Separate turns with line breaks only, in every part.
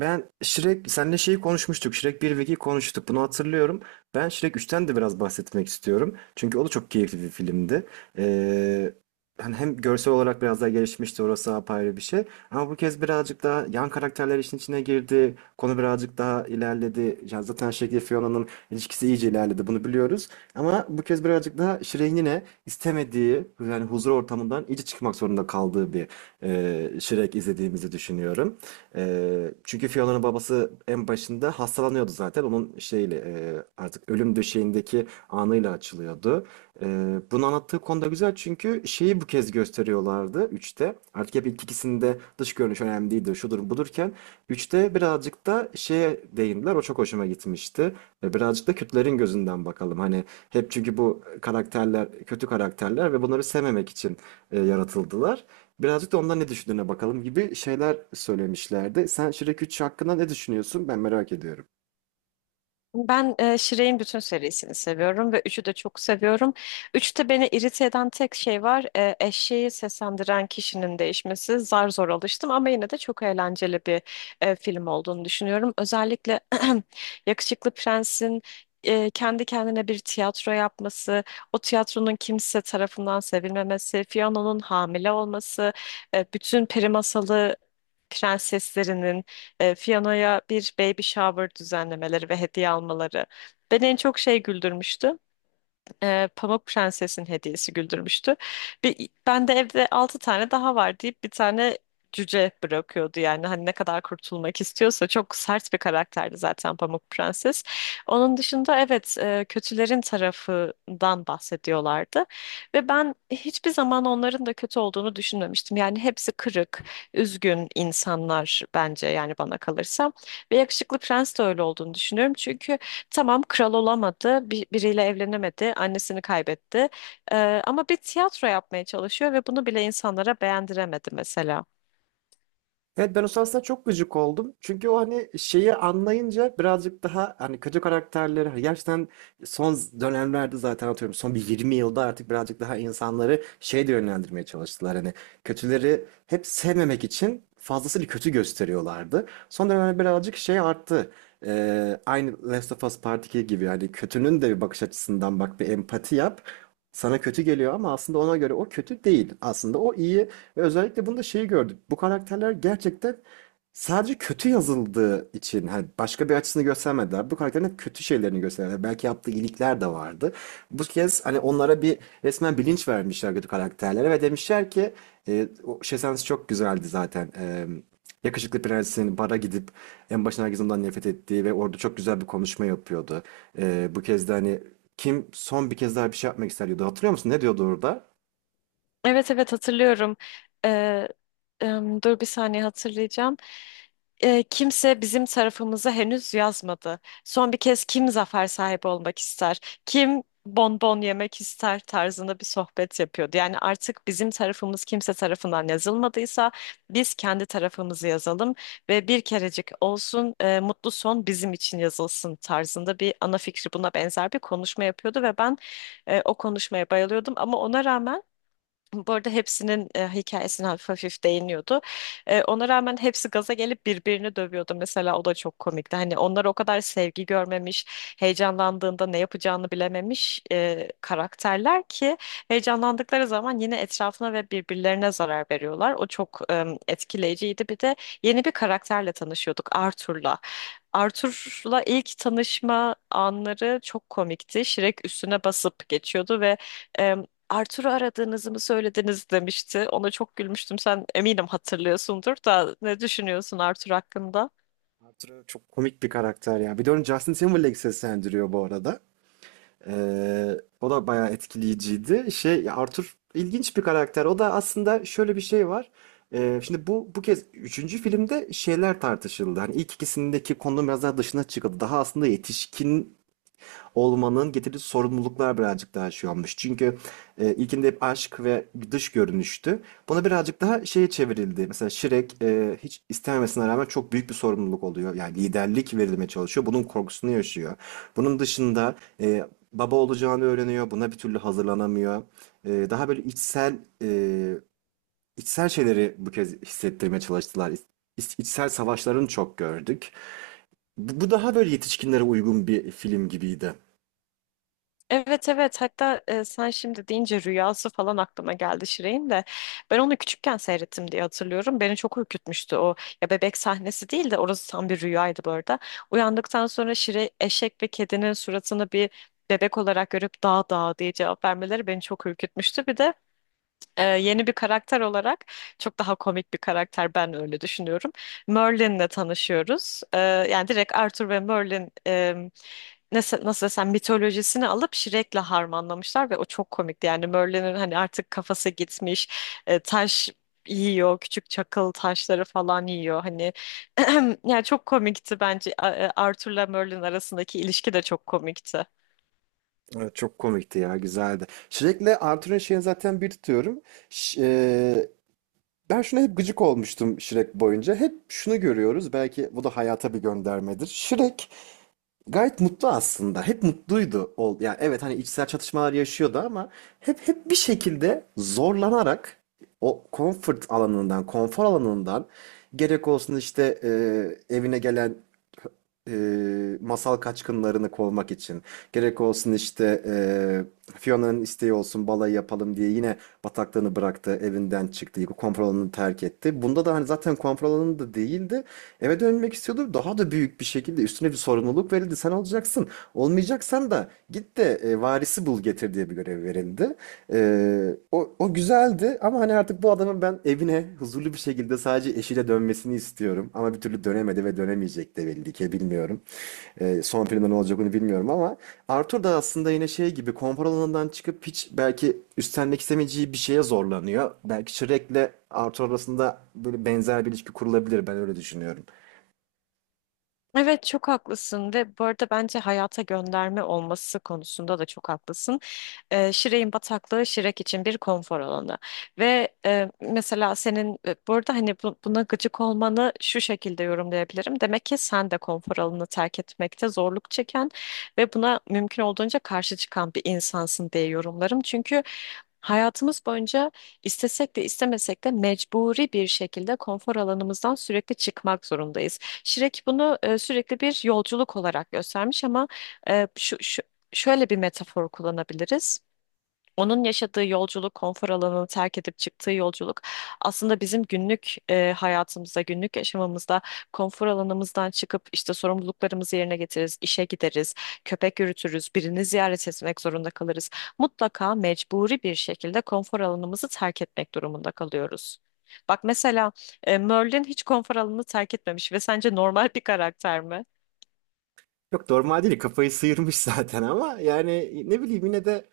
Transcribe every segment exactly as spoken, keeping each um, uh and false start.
Ben Shrek, senle şeyi konuşmuştuk. Shrek bir ve iki konuştuk. Bunu hatırlıyorum. Ben Shrek üçten de biraz bahsetmek istiyorum. Çünkü o da çok keyifli bir filmdi. Ee, hani hem görsel olarak biraz daha gelişmişti. Orası apayrı bir şey. Ama bu kez birazcık daha yan karakterler işin içine girdi. Konu birazcık daha ilerledi. Ya zaten Shrek ile Fiona'nın ilişkisi iyice ilerledi. Bunu biliyoruz. Ama bu kez birazcık daha Şirin yine istemediği, yani huzur ortamından iyice çıkmak zorunda kaldığı bir e, Shrek izlediğimizi düşünüyorum. E, çünkü Fiona'nın babası en başında hastalanıyordu zaten. Onun şeyle e, artık ölüm döşeğindeki anıyla açılıyordu. E, bunu anlattığı konuda güzel, çünkü şeyi bu kez gösteriyorlardı üçte. Artık hep ilk ikisinde dış görünüş önemli değildi, şudur budurken üçte birazcık da şeye değindiler. O çok hoşuma gitmişti. E, Birazcık da Kürtlerin gözünden bakalım. Hani hep çünkü bu karakterler kötü karakterler ve bunları sevmemek için e, yaratıldılar. Birazcık da ondan ne düşündüğüne bakalım gibi şeyler söylemişlerdi. Sen Shrek üç hakkında ne düşünüyorsun? Ben merak ediyorum.
Ben e, Shirey'in bütün serisini seviyorum ve üçü de çok seviyorum. Üçte beni irite eden tek şey var. E, eşeği seslendiren kişinin değişmesi. Zar zor alıştım ama yine de çok eğlenceli bir e, film olduğunu düşünüyorum. Özellikle Yakışıklı Prens'in e, kendi kendine bir tiyatro yapması, o tiyatronun kimse tarafından sevilmemesi, Fiona'nın hamile olması, e, bütün peri masalı prenseslerinin e, Fiona'ya bir baby shower düzenlemeleri ve hediye almaları beni en çok şey güldürmüştü, e, Pamuk Prenses'in hediyesi güldürmüştü. Bir, ben de evde altı tane daha var deyip bir tane cüce bırakıyordu. Yani hani ne kadar kurtulmak istiyorsa, çok sert bir karakterdi zaten Pamuk Prenses. Onun dışında, evet, e, kötülerin tarafından bahsediyorlardı ve ben hiçbir zaman onların da kötü olduğunu düşünmemiştim. Yani hepsi kırık, üzgün insanlar bence, yani bana kalırsa. Ve yakışıklı prens de öyle olduğunu düşünüyorum. Çünkü tamam, kral olamadı, bir, biriyle evlenemedi, annesini kaybetti. Ee, ama bir tiyatro yapmaya çalışıyor ve bunu bile insanlara beğendiremedi mesela.
Evet, ben o sahnesine çok gıcık oldum. Çünkü o hani şeyi anlayınca birazcık daha hani kötü karakterleri hani gerçekten son dönemlerde zaten atıyorum son bir yirmi yılda artık birazcık daha insanları şey de yönlendirmeye çalıştılar. Hani kötüleri hep sevmemek için fazlasıyla kötü gösteriyorlardı. Son dönemlerde birazcık şey arttı. Ee, aynı Last of Us Part iki gibi hani kötünün de bir bakış açısından bak, bir empati yap. Sana kötü geliyor ama aslında ona göre o kötü değil. Aslında o iyi. Ve özellikle bunda şeyi gördük. Bu karakterler gerçekten sadece kötü yazıldığı için hani başka bir açısını göstermediler. Bu karakterin hep kötü şeylerini gösterdiler. Hani belki yaptığı iyilikler de vardı. Bu kez hani onlara bir resmen bilinç vermişler kötü karakterlere ve demişler ki e, o şey sahnesi çok güzeldi zaten. E, Yakışıklı Prens'in bara gidip en başına herkes ondan nefret ettiği ve orada çok güzel bir konuşma yapıyordu. E, bu kez de hani kim son bir kez daha bir şey yapmak ister diyordu. Hatırlıyor musun? Ne diyordu orada?
Evet, evet, hatırlıyorum. Ee, em, dur bir saniye, hatırlayacağım. Ee, kimse bizim tarafımıza henüz yazmadı. Son bir kez kim zafer sahibi olmak ister? Kim bonbon yemek ister tarzında bir sohbet yapıyordu. Yani artık bizim tarafımız kimse tarafından yazılmadıysa biz kendi tarafımızı yazalım ve bir kerecik olsun e, mutlu son bizim için yazılsın tarzında bir ana fikri, buna benzer bir konuşma yapıyordu ve ben e, o konuşmaya bayılıyordum. Ama ona rağmen, bu arada hepsinin e, hikayesine hafif hafif değiniyordu. E, ona rağmen hepsi gaza gelip birbirini dövüyordu. Mesela o da çok komikti. Hani onlar o kadar sevgi görmemiş, heyecanlandığında ne yapacağını bilememiş e, karakterler ki heyecanlandıkları zaman yine etrafına ve birbirlerine zarar veriyorlar. O çok e, etkileyiciydi. Bir de yeni bir karakterle tanışıyorduk, Arthur'la. Arthur'la ilk tanışma anları çok komikti. Shrek üstüne basıp geçiyordu ve e, Arthur'u aradığınızı mı söylediniz demişti. Ona çok gülmüştüm. Sen eminim hatırlıyorsundur da, ne düşünüyorsun Arthur hakkında?
Arthur çok komik bir karakter ya. Bir de onu Justin Timberlake seslendiriyor bu arada. Ee, O da bayağı etkileyiciydi. Şey, Arthur ilginç bir karakter. O da aslında şöyle bir şey var. Ee, şimdi bu bu kez üçüncü filmde şeyler tartışıldı. Hani ilk ikisindeki konunun biraz daha dışına çıkıldı. Daha aslında yetişkin olmanın getirdiği sorumluluklar birazcık daha şey olmuş. Çünkü e, ilkinde hep aşk ve dış görünüştü. Buna birazcık daha şeye çevrildi. Mesela Shrek e, hiç istememesine rağmen çok büyük bir sorumluluk oluyor. Yani liderlik verilmeye çalışıyor. Bunun korkusunu yaşıyor. Bunun dışında e, baba olacağını öğreniyor. Buna bir türlü hazırlanamıyor. E, daha böyle içsel e, içsel şeyleri bu kez hissettirmeye çalıştılar. İç- içsel savaşlarını çok gördük. Bu bu daha böyle yetişkinlere uygun bir film gibiydi.
Evet, evet, hatta e, sen şimdi deyince rüyası falan aklıma geldi. Şirin de ben onu küçükken seyrettim diye hatırlıyorum. Beni çok ürkütmüştü o. Ya, bebek sahnesi değil de orası tam bir rüyaydı bu arada. Uyandıktan sonra Şirin, eşek ve kedinin suratını bir bebek olarak görüp dağ dağ diye cevap vermeleri beni çok ürkütmüştü. Bir de e, yeni bir karakter olarak, çok daha komik bir karakter, ben öyle düşünüyorum. Merlin'le tanışıyoruz. E, yani direkt Arthur ve Merlin e, nasıl, nasıl desem, mitolojisini alıp Shrek'le harmanlamışlar ve o çok komikti. Yani Merlin'in hani artık kafası gitmiş, e, taş yiyor, küçük çakıl taşları falan yiyor. Hani yani çok komikti bence. A- e, Arthur'la Merlin arasındaki ilişki de çok komikti.
Evet, çok komikti ya, güzeldi. Shrek'le Arthur'un şeyini zaten bir tutuyorum. Ş- e, ben şuna hep gıcık olmuştum Shrek boyunca. Hep şunu görüyoruz. Belki bu da hayata bir göndermedir. Shrek gayet mutlu aslında. Hep mutluydu. Ol, yani evet, hani içsel çatışmalar yaşıyordu ama hep hep bir şekilde zorlanarak o comfort alanından, konfor alanından, gerek olsun işte e, evine gelen e, masal kaçkınlarını kovmak için. Gerek olsun işte e, Fiona'nın isteği olsun balayı yapalım diye yine bataklığını bıraktı, evinden çıktı, konfor alanını terk etti. Bunda da hani zaten konfor alanı da değildi. Eve dönmek istiyordu. Daha da büyük bir şekilde üstüne bir sorumluluk verildi. Sen olacaksın. Olmayacaksan da git de e, varisi bul getir diye bir görev verildi. Ee, o, o güzeldi ama hani artık bu adamın ben evine huzurlu bir şekilde sadece eşiyle dönmesini istiyorum. Ama bir türlü dönemedi ve dönemeyecek de belli ki, bilmiyorum. Ee, son filmde ne olacak onu bilmiyorum, ama Arthur da aslında yine şey gibi konfor alanından çıkıp hiç belki üstlenmek istemeyeceği bir şeye zorlanıyor. Belki Shrek'le Arthur arasında böyle benzer bir ilişki kurulabilir, ben öyle düşünüyorum.
Evet, çok haklısın. Ve bu arada bence hayata gönderme olması konusunda da çok haklısın. E, Şire'in bataklığı Şirek için bir konfor alanı. Ve e, mesela senin e, burada hani bu- buna gıcık olmanı şu şekilde yorumlayabilirim. Demek ki sen de konfor alanını terk etmekte zorluk çeken ve buna mümkün olduğunca karşı çıkan bir insansın diye yorumlarım. Çünkü hayatımız boyunca, istesek de istemesek de, mecburi bir şekilde konfor alanımızdan sürekli çıkmak zorundayız. Şirek bunu e, sürekli bir yolculuk olarak göstermiş. Ama e, şu, şu şöyle bir metafor kullanabiliriz. Onun yaşadığı yolculuk, konfor alanını terk edip çıktığı yolculuk, aslında bizim günlük e, hayatımızda, günlük yaşamımızda konfor alanımızdan çıkıp işte sorumluluklarımızı yerine getiririz, işe gideriz, köpek yürütürüz, birini ziyaret etmek zorunda kalırız. Mutlaka mecburi bir şekilde konfor alanımızı terk etmek durumunda kalıyoruz. Bak mesela, e, Merlin hiç konfor alanını terk etmemiş ve sence normal bir karakter mi?
Yok, normal değil, kafayı sıyırmış zaten, ama yani ne bileyim, yine de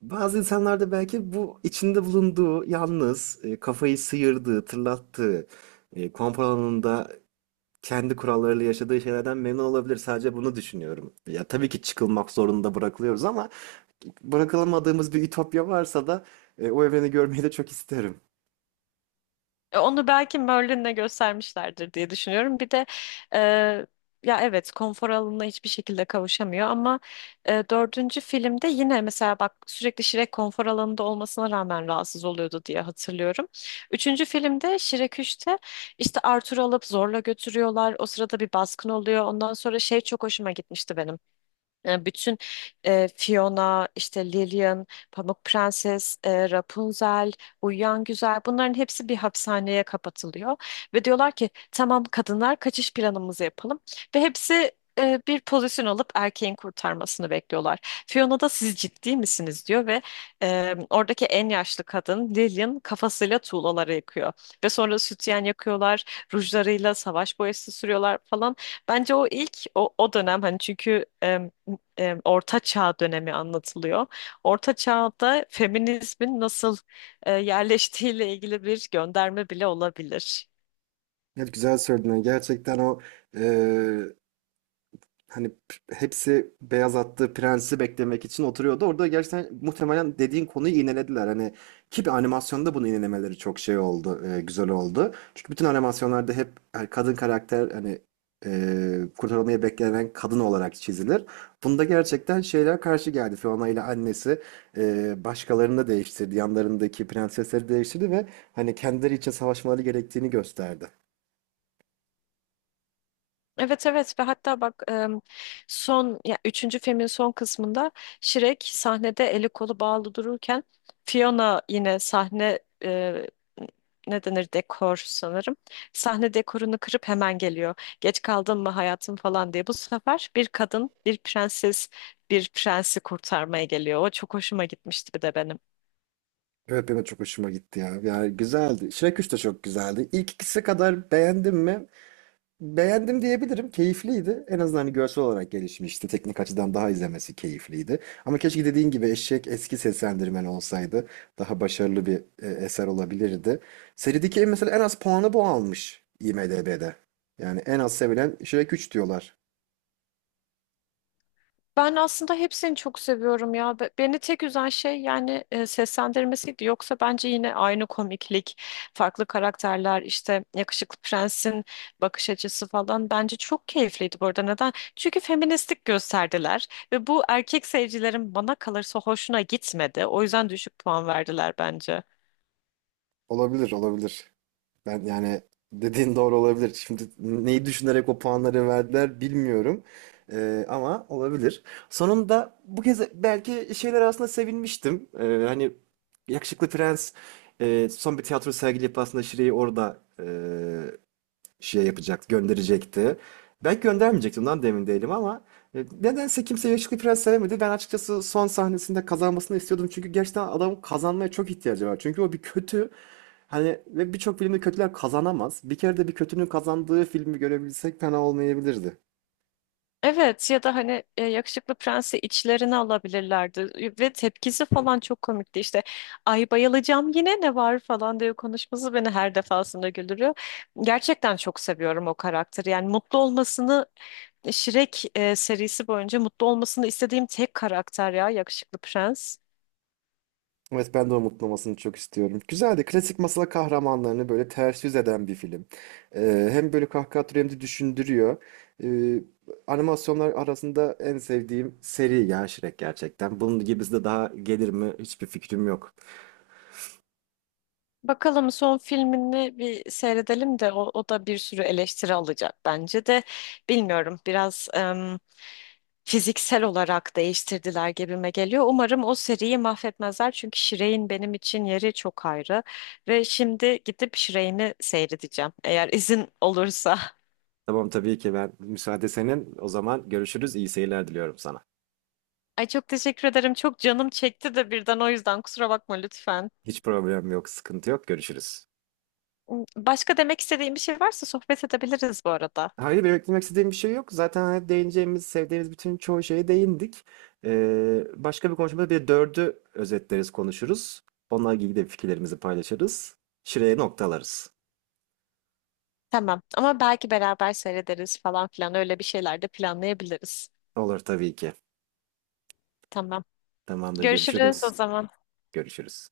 bazı insanlarda belki bu içinde bulunduğu yalnız e, kafayı sıyırdığı, tırlattığı, e, konfor alanında kendi kurallarıyla yaşadığı şeylerden memnun olabilir. Sadece bunu düşünüyorum. Ya tabii ki çıkılmak zorunda bırakılıyoruz, ama bırakılamadığımız bir ütopya varsa da e, o evreni görmeyi de çok isterim.
E, Onu belki Merlin'le göstermişlerdir diye düşünüyorum. Bir de e, ya, evet, konfor alanına hiçbir şekilde kavuşamıyor. Ama e, dördüncü filmde yine mesela bak, sürekli Shrek konfor alanında olmasına rağmen rahatsız oluyordu diye hatırlıyorum. Üçüncü filmde, Shrek üçte, işte Arthur'u alıp zorla götürüyorlar. O sırada bir baskın oluyor. Ondan sonra şey çok hoşuma gitmişti benim. Yani bütün e, Fiona, işte Lillian, Pamuk Prenses, e, Rapunzel, Uyuyan Güzel, bunların hepsi bir hapishaneye kapatılıyor. Ve diyorlar ki, tamam kadınlar, kaçış planımızı yapalım. Ve hepsi e, bir pozisyon alıp erkeğin kurtarmasını bekliyorlar. Fiona da siz ciddi misiniz diyor ve e, oradaki en yaşlı kadın Lillian kafasıyla tuğlaları yakıyor. Ve sonra sütyen yakıyorlar, rujlarıyla savaş boyası sürüyorlar falan. Bence o ilk o, o dönem, hani çünkü e, e, Orta Çağ dönemi anlatılıyor. Orta Çağ'da feminizmin nasıl e, yerleştiğiyle ilgili bir gönderme bile olabilir.
Evet, güzel söyledin. Gerçekten o e, hani p- hepsi beyaz attığı prensi beklemek için oturuyordu. Orada gerçekten muhtemelen dediğin konuyu iğnelediler. Hani ki bir animasyonda bunu iğnelemeleri çok şey oldu, e, güzel oldu. Çünkü bütün animasyonlarda hep hani kadın karakter hani e, kurtarılmayı beklenen kadın olarak çizilir. Bunda gerçekten şeyler karşı geldi. Fiona ile annesi e, başkalarını da değiştirdi. Yanlarındaki prensesleri değiştirdi ve hani kendileri için savaşmaları gerektiğini gösterdi.
Evet, evet, ve hatta bak, em, son, ya, üçüncü filmin son kısmında Shrek sahnede eli kolu bağlı dururken, Fiona yine sahne e, ne denir, dekor sanırım, sahne dekorunu kırıp hemen geliyor. Geç kaldın mı hayatım falan diye. Bu sefer bir kadın, bir prenses, bir prensi kurtarmaya geliyor. O çok hoşuma gitmişti bir de benim.
Evet, benim de çok hoşuma gitti ya. Yani güzeldi. Shrek üç de çok güzeldi. İlk ikisi kadar beğendim mi? Beğendim diyebilirim. Keyifliydi. En azından hani görsel olarak gelişmişti. Teknik açıdan daha izlemesi keyifliydi. Ama keşke dediğin gibi Eşek eski seslendirmen olsaydı. Daha başarılı bir e, eser olabilirdi. Serideki en- mesela en az puanı bu almış i m d b'de. Yani en az sevilen Shrek üç diyorlar.
Ben aslında hepsini çok seviyorum ya. Be- Beni tek üzen şey yani e, seslendirmesiydi. Yoksa bence yine aynı komiklik, farklı karakterler, işte yakışıklı prensin bakış açısı falan, bence çok keyifliydi bu arada. Neden? Çünkü feministlik gösterdiler ve bu erkek seyircilerin bana kalırsa hoşuna gitmedi. O yüzden düşük puan verdiler bence.
Olabilir, olabilir. Ben yani dediğin doğru olabilir. Şimdi neyi düşünerek o puanları verdiler bilmiyorum. Ee, ama olabilir. Sonunda bu kez belki şeyler arasında sevinmiştim. Ee, hani Yakışıklı Prens e, son bir tiyatro sergileyip aslında Şire'yi orada e, şey yapacaktı, gönderecekti. Belki göndermeyecektim lan, demin değilim, ama e, nedense kimse Yakışıklı Prens sevmedi. Ben açıkçası son sahnesinde kazanmasını istiyordum. Çünkü gerçekten adamın kazanmaya çok ihtiyacı var. Çünkü o bir kötü. Hani ve birçok filmde kötüler kazanamaz. Bir kere de bir kötünün kazandığı filmi görebilsek fena olmayabilirdi.
Evet, ya da hani e, yakışıklı prensi içlerine alabilirlerdi. Ve tepkisi falan çok komikti. İşte ay bayılacağım yine ne var falan diye konuşması beni her defasında güldürüyor. Gerçekten çok seviyorum o karakteri. Yani mutlu olmasını, Shrek e, serisi boyunca mutlu olmasını istediğim tek karakter ya, yakışıklı prens.
Evet, ben de onun mutlu çok istiyorum. Güzeldi. Klasik masal kahramanlarını böyle ters yüz eden bir film. Ee, hem böyle kahkaha atıyor hem de düşündürüyor. Ee, animasyonlar arasında en sevdiğim seri ya Shrek, gerçekten. Bunun gibisi de daha gelir mi, hiçbir fikrim yok.
Bakalım son filmini bir seyredelim de, o, o da bir sürü eleştiri alacak bence de, bilmiyorum, biraz fiziksel olarak değiştirdiler gibime geliyor. Umarım o seriyi mahvetmezler, çünkü Shrek'in benim için yeri çok ayrı. Ve şimdi gidip Shrek'imi seyredeceğim, eğer izin olursa.
Tamam, tabii ki ben müsaade senin. O zaman görüşürüz. İyi seyirler diliyorum sana.
Ay, çok teşekkür ederim. Çok canım çekti de birden, o yüzden kusura bakma lütfen.
Hiç problem yok, sıkıntı yok. Görüşürüz.
Hmm, Başka demek istediğim bir şey varsa sohbet edebiliriz bu arada.
Hayır, benim eklemek istediğim bir şey yok. Zaten hani değineceğimiz, sevdiğimiz bütün çoğu şeye değindik. Ee, başka bir konuşmada bir dördü özetleriz, konuşuruz. Onunla ilgili de fikirlerimizi paylaşırız. Şuraya noktalarız.
Tamam, ama belki beraber seyrederiz falan filan, öyle bir şeyler de planlayabiliriz.
Olur tabii ki.
Tamam.
Tamamdır,
Görüşürüz o
görüşürüz.
zaman.
Görüşürüz.